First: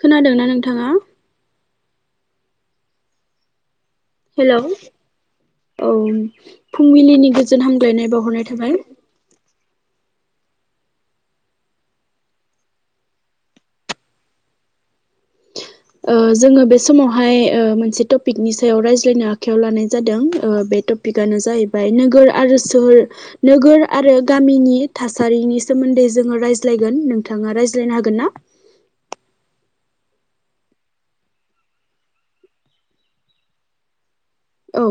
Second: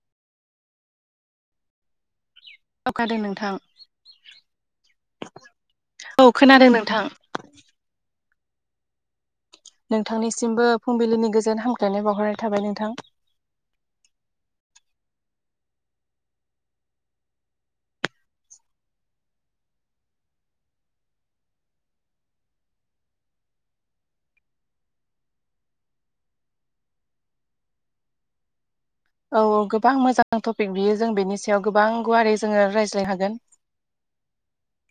खोनादोंना नोंथाङा? औ खोनादों नोंथां। हेल' औ औ खोनादों नोंथां फुंबिलिनि गोजोन हामलायनाय बावहरनाय थाबाय नोंथांनिसिमबो फुंबिलिनि गोजोन हामलायनाय बावहरनाय थाबाय नोंथां जोङो बे समावहाय मोनसे टपिकनि सायाव रायज्लायनो आखायाव लानाय जादों बे टपिक टपिकानो जाहैबाय नोगोर आरो सोहोर नोगोर आरो गामिनि थासारिनि सोमोन्दै जोङो रायज्लायगोन नोंथाङा रायज्लायनो हागोन ना औ औ गोबां मोजां टपिक बियो जों बेनि सायाव गोबां गुवारै जोङो रायज्लाय हागोन औ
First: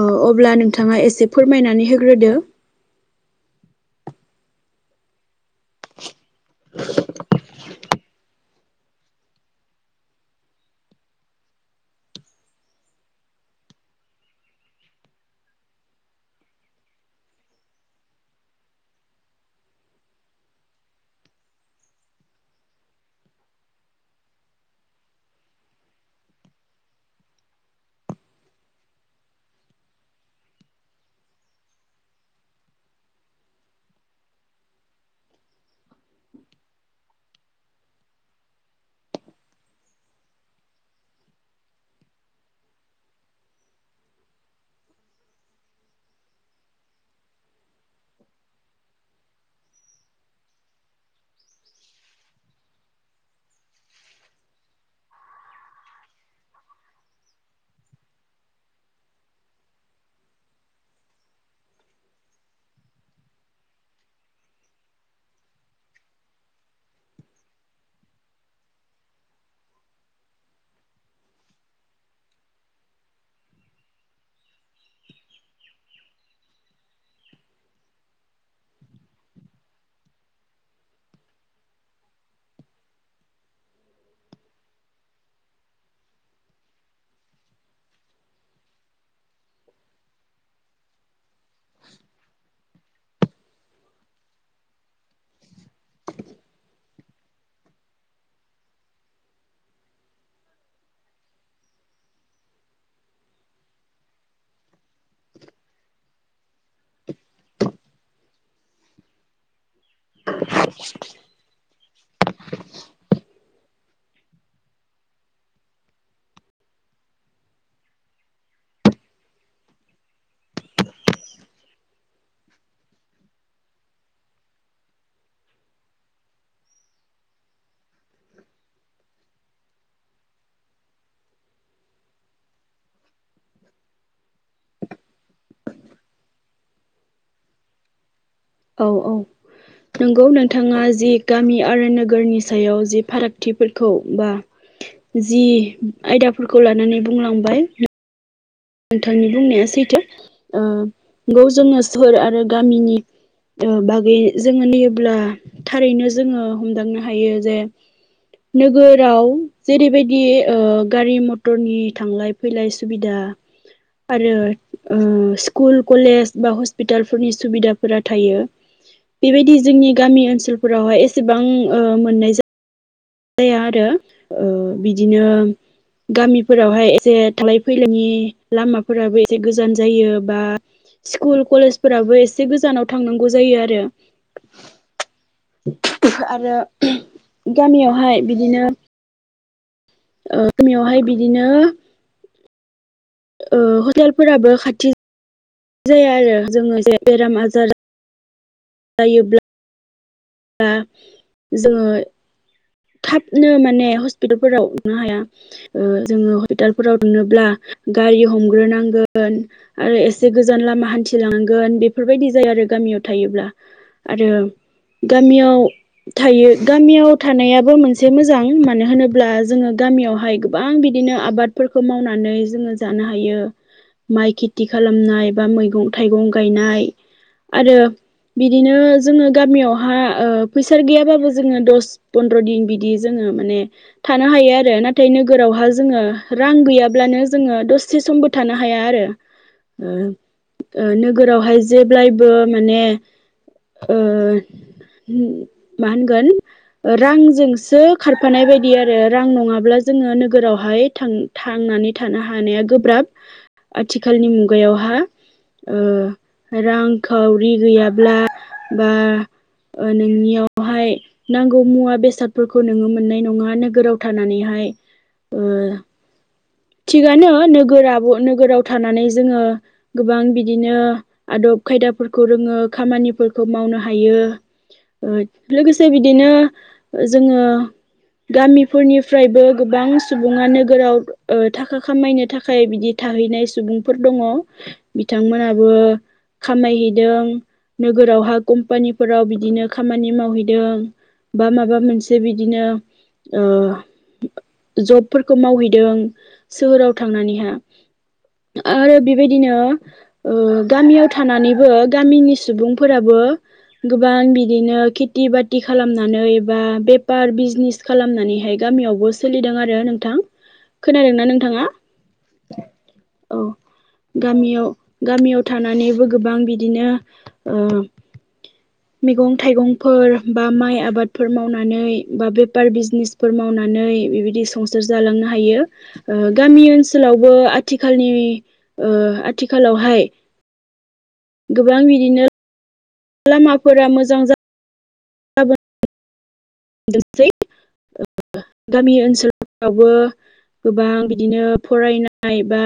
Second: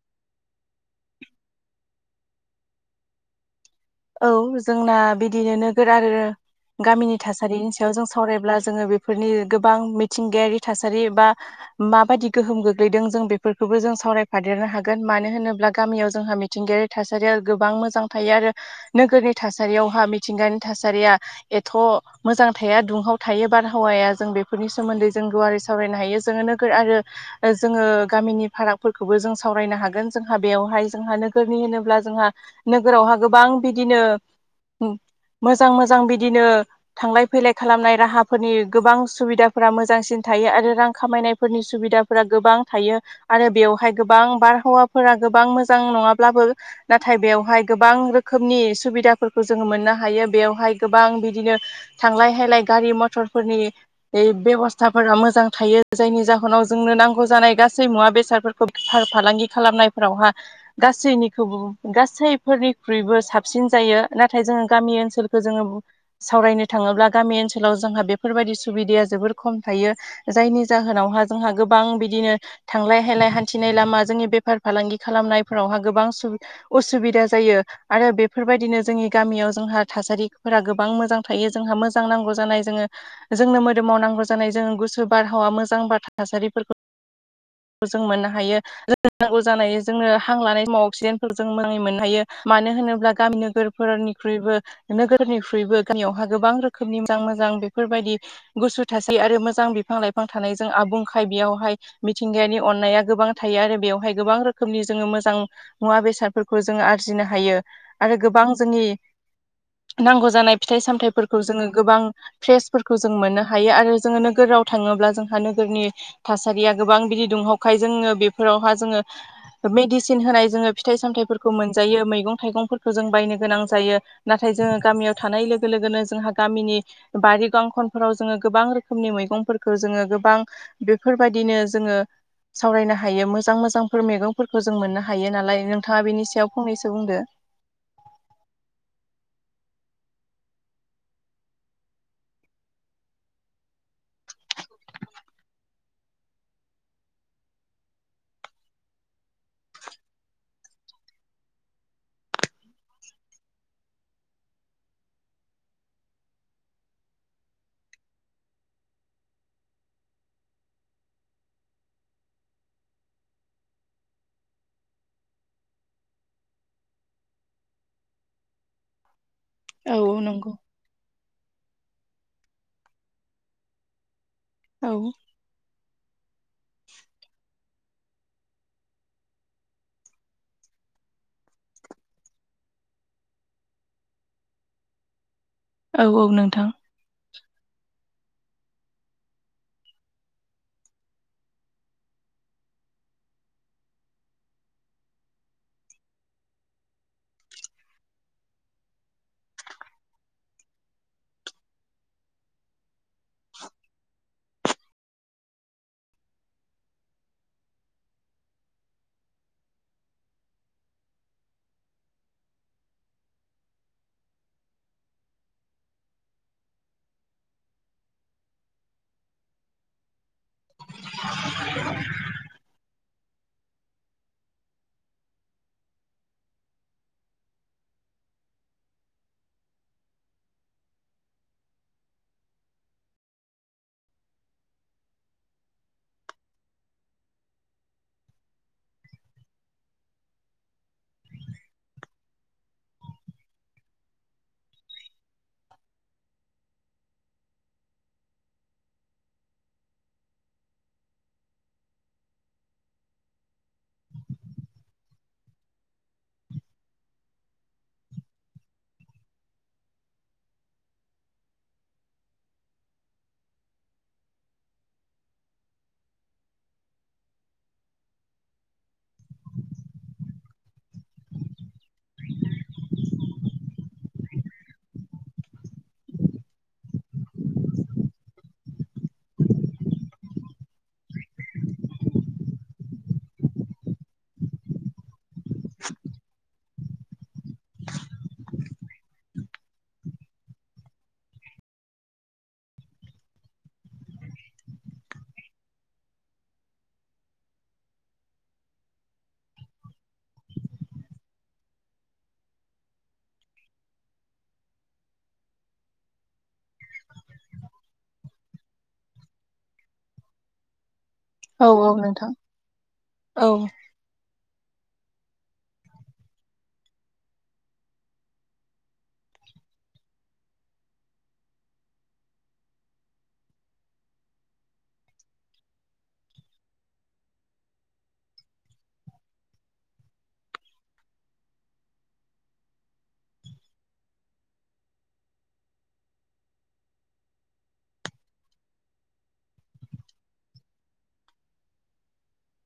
औ अब्ला नोंथांङा एसे फोरमायनानै होग्रोदो औ जोंना बिदिनो नोगोर आरो गामिनि थासारि सायाव जों सावरायब्ला जोङो बेफोरनि गोबां मिथिंगायारि थासारि एबा माबायदि गोहोम गोग्लैदों जों बेफोरखौबो जों सावरायफादेरनो हागोन मानो होनोब्ला गामियाव जोंहा मि मिथिंगायारि थासारिया गोबां मोजां थायो आरो नोगोरनि थासारियावहा मिथिंगानि थासारिया एथ' मोजां थाया दुंहाव थायो बारहावाया जों बेफोरनि सोमोन्दै जों गुवारै सावरायनो हायो जोङो [unintelligible] आरो जोंङो गामिनि फारागफोरखौबो जों सावरायनो हागोन जोंहा बेवहाय जोंहा नोगोरनि होनोब्ला जोंहा नोगोरावहा गोबां बिदिनो मोजां मोजां बिदिनो थांलाय फैलाय खालामनाय राहाफोरनि गोबां सुबिदाफोरा मोजांसिन थायो आरो रां खामायनायफोरनि सुबिदा फोरा गोबां थायो आरो बेवहाय गोबां बारहावाफोरा गोबां मोजां नङाब्लाबो नाथाय बेयावहाय गोबां गोबां रोखोमनि सुबिदाफोरखौ जोङो मोननो हायो बेवहाय गोबां बिदिनो थांलाय फैलाय गारि मथरफोरनि बे बेब'स्थाफोरा मोजां थायो जायनि जाहोनाव जोंनो नांगौ जानाय गासै मुवा बेसाद फालांगि खालामनायफोरावहा गासैनिखौबो गासै फोरनिख्रुइबो साबसिन जायो नाथाय जोंङो गामि ओनसोलखौ जोङो सावरायनो थाङोब्ला गामि ओनसोलाव जोंहा बेफोरबायदि सुबिदाया जोबोर खम थायो जायनि जाहोनावहा जोंहा गोबां बिदिनो थांलाय हैलाय हान्थिनाय लामा जोंनि बेफार फालांगि खालामनायफोरावहा गोबां असुबिदा जायो आरो बेफोरबायदिनो जोंनि गामियाव जोंहा थासारिफोरा गोबां मोजां थायो जोंहा मोजां नांगौ जानाय जोङो जोंनो मोदोमावनांगौ जानाय जोङो गुसो बारहावा मोजां थासारिफोरखौ जों मोननो हायो जों नांगौ जानाय जोंङोनो हां लानाय समाव अक्सिडेन्टखौ जों मोजाङै मोननो हायो मानो होनोब्ला गामि नोगोरफोरनिख्रुइबो नोगोरनिख्रुइबो गामियावहा गोबां रोखोमनि मोजां मोजां बेफोरबायदि गुसु थासै आरो मोजां बिफां लाइफां थाऊनायजों आबुंखाय बेयावहाय मिथिंगायानि अननाया गोबां थायो आरो बेवहाय गोबां रोखोमनि जोंङो मोजां मुवा बेसादफोरखौ जोंङो आरो सोरजिनो हायो आरो गोबां जोंनि नांगौ जानाय फिथाइ सामथायाइफोरखौ खौ जोंङो गोबां फ्रेसफोरखौ जों मोननो हायो आरो जोंङो नोगोराव थांङोब्ला जोंहा नोगोरनि थासारिया गोबां बिदि दुंहावखायो जोङो बेफोरावहा जोंङो मेडिसिन होनाय जोङो फिथाइ सामथाइफोरखौ मोनजायो मैगं थाइगंफोरखौ जों बायनो गोनां जायो नाथाय जोङो गामियाव थानाय लोगो लोगोनो जोंहा गामिनि बारि गावन फोराव जोंङो गोबां रोखोमनि मैगंफोरखौ जोंङो गोबां बेफोरबायदिनो जोंङो सावरायनो हायो मोजां मोजांफोर मैगंफोरखौ जों मोननो हायो नालाय नोंथाङा बेनि सायाव फंनैसो बुंदो औ औ नोंगौ नोंथाङा जि गामि आरो नोगोरनि सायाव जि फारागथिफोरखौ बा जि आयदाफोरखौ लानानै बुंलांबाय नोंथांनि बुंनाया सैथो ओ नंगौ जोङो सोहोर आरो गामिनि ओ बागै जोंङो नाययोब्ला थारैनो जोङो हमदांनो हायो जे नोगोराव जेरैबायदि गारि मथरनि थांलाय फैलाय सुबिदा आरो स्कुल कलेज बा हस्पिटालफोरनि सुबिदाफोरा थायो बेबायदि जोंनि औ औ गामि नंगौ ओनसोलफोरावहाय एसेबां मोननाय जाया जाया आरो औ बिदिनो गामिफोरावहाय एसे थांलाय फैलायनि लामाफोराबो एसे गोजान जायो बा स्कुल कलेजफोराबो एसे गोजानाव थांनांगौ जायो आरो औ औ आरो नोंथां गामियावहाय बिदिनो ओ गामियावहाय बिदिनो ओ हटेलफोराबो खाथि जाया आरो जोङो जे बेराम आजार जायोब्ला दा जोङो थाबनो माने हस्पिटालफोराव नुनो हाया ओ जोङो हस्पिटालफोराव लांनोब्ला गारि हमग्रोनांगोन आरो एसे गोजान लामा हान्थिलांगोन बेफोरबायदि जाया आरो गामियाव थायोब्ला आरो गामियाव थायो गामियाव थानाया बो मोनसे मोजां मानो होनोब्ला जोङो गामियावहाय गोबां बिदिनो आबादफोरखौ मावनानै जोङो जानो हायो माइ खेथि खालामनाय बा मैगं थाइगं गायनाय आरो बिदिनो जोंङो गामियावहा ओ फैसा गैयाबाबो जोंङो दस प्रदिन बिदि जोङो माने थानो हायो आरो नाथाय नोगोरावहा जोङो रां गैयाब्लानो जोङो दसे समबो थानो हाया आरो उम ओ नोगोरावहाय जेब्लायबो माने ओ मा होनगोन रांजोंसो खारफानाय बायदि आरो रां नङाब्ला जोङो नोगोरावहाय थां थांनानै थानो हानाया गोब्राब आथिखालनि मुगायावहा ओ रांखावरि गैयाब्ला बा नोंनियाव बेहाय नांगौ मुवा बेसादफोरखौ नोङो मोननाय नङा नोगोराव थानानैहाय थिगानो नोगोर नोगोराव थानानै जोङो गोबां बिदिनो आदब खायदाफोरखौ रोङो खामानिफोरखौ मावनो हायो लोगोसे बिदिनो जोङो गामिफोरनिफ्रायबो गोबां सुबुङा नोगोराव ओ थाखा खामायनो थाखाय बिदि थाहैनाय सुबुंफोर दङ बिथांमोनाबो खामायहैदों नोगोरावहा कम्पानिफोराव बिदिनो खामानि मावहैदों बा माबा मोनसे बिदिनो जबफोरखौ मावहैदों सोहोराव थांनानैहा आरो बेबायदिनो ओ गामियाव थानानैबो गामिनि सुबुंफोराबो गोबां बिदिनो खेथि बाथि खालाम नानै बा बेफार बिजनेस खालामनानैहाय गामियावबो सोलिदों आरो नोंथां खोनादोंना नोंथाङा औ औ नोंथां औ गामियाव गामियाव थानानैबो गोबां बिदिनो ओ मैगं थाइगंफोर बा माइ आबा बादफोर मावनानै बा बेफार बिजनेसफोर मावनानै बिबायदि संसार जालांनो हायो गामि ओनसोलावबो आथिखालनि ओ आथिखालावहाय गोबां बिदिनो लामाफोरा मोजां जा जागोन गासै ओ गामि ओनसोलफ्रावबो गोबां बिदिनो फरायनाय बा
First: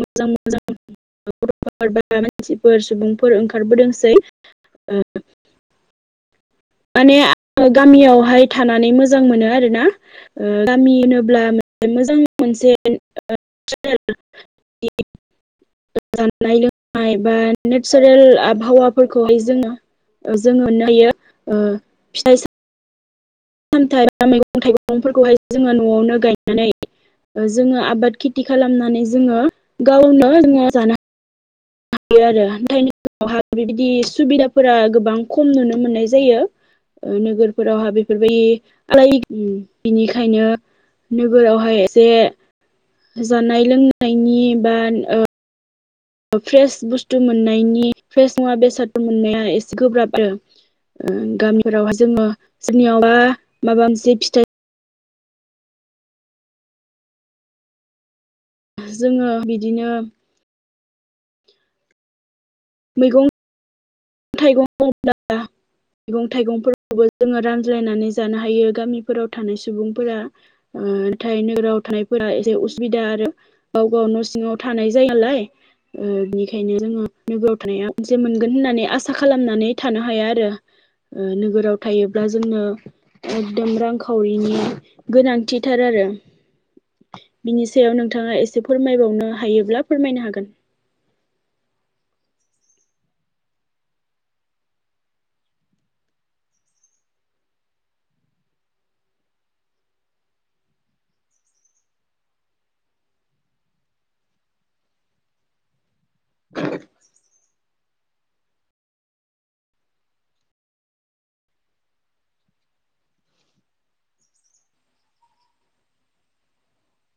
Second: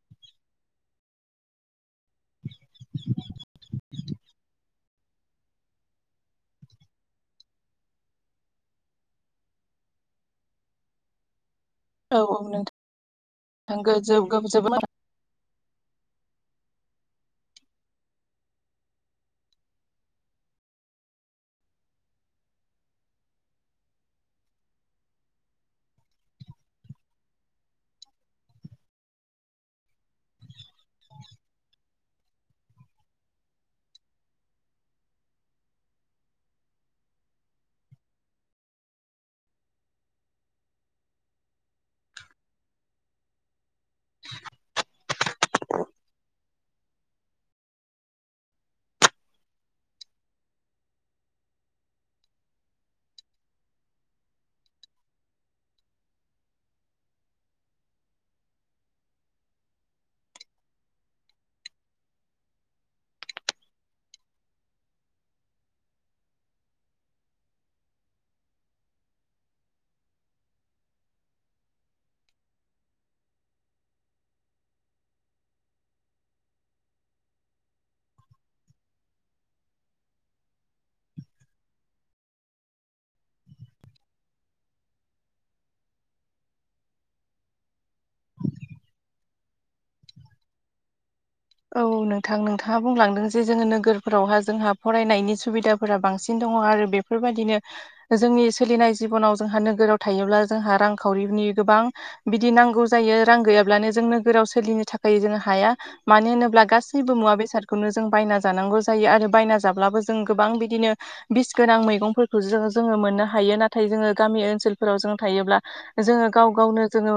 मोजां मोजां गथ' बा [unintelligible] मानसिफोर सुबुंफोर ओंखारबोदोंसै ओ माने आङो गामियावहाय थानानै मोजां मोनो आरोना ओ गामि होनोब्ला मोजां औ नोंथां मोनसे चेनेल जोबोद [unintelligible] जानाय लोंनाय बा नेचारेल आबहावाफोरखौहाय जोंङो जोंङोनो होयो फिथाइ सामथाइ सामथाइ एबा मैगं थाइगंफोरखौहाय जोङो न'आवनो गायनानै जोंङो आबाद खेथि खालामनानै जोंङो गावनो जोंङो जानो आरो थनि उनावहा बेबायदि सुबिदाफोरा गोबां खम नुनो मोननाय जायो नोगोरफोरावहा बेफोरबायदि आलाय बिनिखायनो नोगोरावहाय एसे जानाय लोंनायनि बा फ्रेस बुस्थु मोननायनि फ्रेस मुवा बेसादफोर मोननाया एसे गोब्राब आरो गामिफोरावाय जोङो जोंनियावबा माबा मोनसे फिथाइ जोंङो बिदिनो मैगं थाइगं बुंङोब्ला मैगं थाइगंफोरखौबो जोंङो रानज्लायनानै जानो हायो गामिफोराव थानाय सुबुंफोरा नाथाय नोगोराव थानायफोरा एसे उसुबिदा आरो गाव गाव न' सिंङाव थानाय जायो नालाय बिनिखायनो जोंङो नोगोराव थानाया मोनसे मोनगोन होननानै आ आसा खालामनानै थानो हाया आरो नोगोराव थायोब्ला जोंनो एकदम रांखावरिनि गोनांथिथार आरो बिनि सायाव नोंथाङा एसे फोरमायबावनो हायोब्ला फोरमायनो हागोन औ नोंथां नोंथांङा बुंलांदों जे जोंङो नोगोरफोरावहा जोंहा फरायनायनि सुबिदाफोरा बांसिन दंङो आरो बे बेफोरबायदिनो जोंनि सोलिनाय जिबनाव जोंहा नोगोराव थायोब्ला जोंहा रांखावरिनि गोबां बिदि नांगौ जायो रां गैयाब्लानो जों नोगोराव सोलिनो थाखाय जोंङो हाया मानो होनोब्ला गासैबो मुवा बेसादखौनो जों बायना जानांगौ जायो आरो बायना जाब्लाबो जों गोबां बिदिनो बिस गोनां मैगंफोरखौ जो जोंङो मोननो हायो नाथाय जोंङो गामि ओनसोलफोराव जों थायोब्ला जोंङो गाव गावनो जोंङो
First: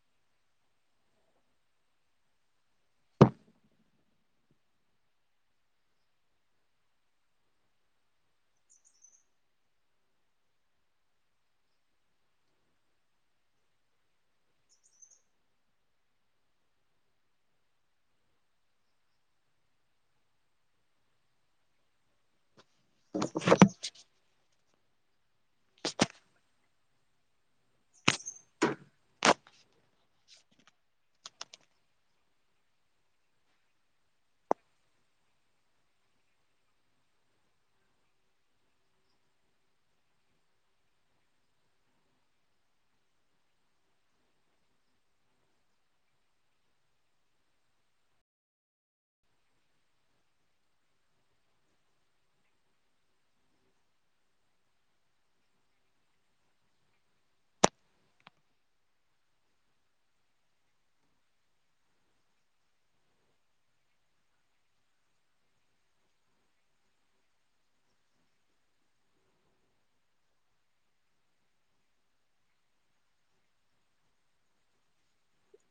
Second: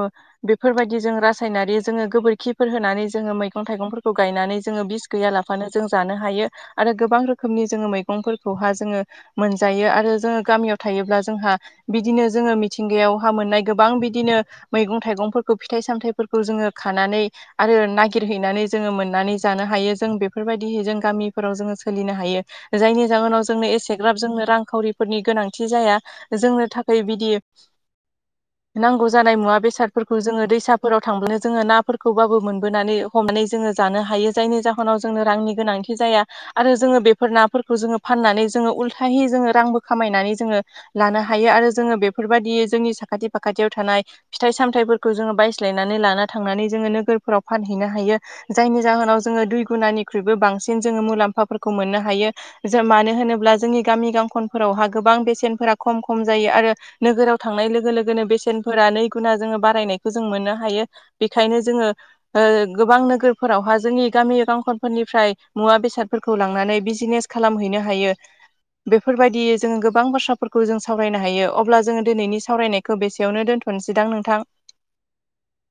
बेफोरबायदि जों रासायनारि जोंङो गोबोरखिफोर होनानै जोंङो मैगं मैगं थाइगंफोरखौ गायनानै जोङो बिस गैया लाफानो जों जानो हायो आरो गोबां रोखोमनि जोंङो मैगंफोरखौहा जोंङो मोनजायो आरो जोंङो गामियाव थायोब्ला जोंहा बिदिनो जोंङो मिथिंगायाव हहा मोननाय गोबां बिदिनो मैगं थाइगंफोरखौ फिथाइ सामथायाइफोरखौ जोंङो खानानै आरो ना गिर हैनानै जोङो मोननानै जानो हायो जों बेफोरबायदि जों गामिफोराव जोंङो सोलिनो हायो जायनि जाहोनाव जोंनो एसेग्राब जोंनो रांखावरि फोरनि गोनांथि जाया जोंनो थाखाय बिदि नांगौ जानाय मुवा बेसाद फोरखौ जोंङो दैसाफोराव थांब्लानो जोंङो नाफोरखौबाबो मोनबोनानै हमनानै जोंङो जानो हायो जायनि जाहोनाव जोंनो रांनि गोनांथि जाया आरो जोंङो बेफोर नाफोरखौ जोंङो फाननानै जोङो उल्थायै जोंङो रांबो खामायनानै जोंङो लानो हायो आरो जोंङो बेफोरबायदि जोंनि साखाथि फाखाथियाव थानाय फिथाइ सामथायफोरखौ जोंङो बायज्लायनानै लाना थांनानै जोंङो नोगोरफोराव फानहै हैनो हायो जायनि जाहोनाव जोंङो दुइ गुनानिख्रुइबो बांसिन जोंङो मुलाम्फाफोरखौ मोननो हायो ज मानो होनोब्ला जोंनि गामि गांखनफोरावहा गोबां बेसेनफोरा खम खम जायो आरो नोगोराव थांनाय लोगो लोगोनो बेसेनफोरा नै गुना जोंङो बारायनायखौ जों मोननो हायो बेखायनो जोंङो गोबां नोगोरफोरावहा जोंनि गामि गांखनफोरनिफ्राय मुवा बेसादफोरखौ लांनानै बिजिनेस खालामहैनो हायो बेफोरबायदियै जोंङो गोबां बाथ्राफोरखौ जों सावरायनो हायो अब्ला जोंङो दिनैनि सावरायनाय खौ बेसेयावनो दोनथ'नोसैदां नोंथां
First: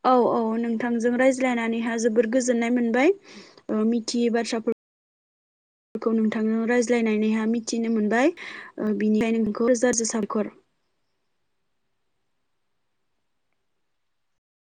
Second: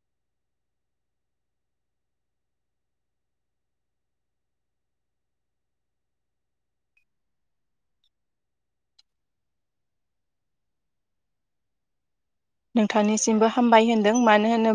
औ औ नोंथांजों रायज्लायनानैहा जोबोद गोजोननाय मोनबाय मिथियै बाथ्राफोरखौ खौ नोंथांनो रायज्लायनानैहा मिथिनो मोनबाय बिनिखायनो नोंथांखौ थोजासे साबायखर नोंथांनिसिमबो हामबाय होनदों मानो होनोब्ला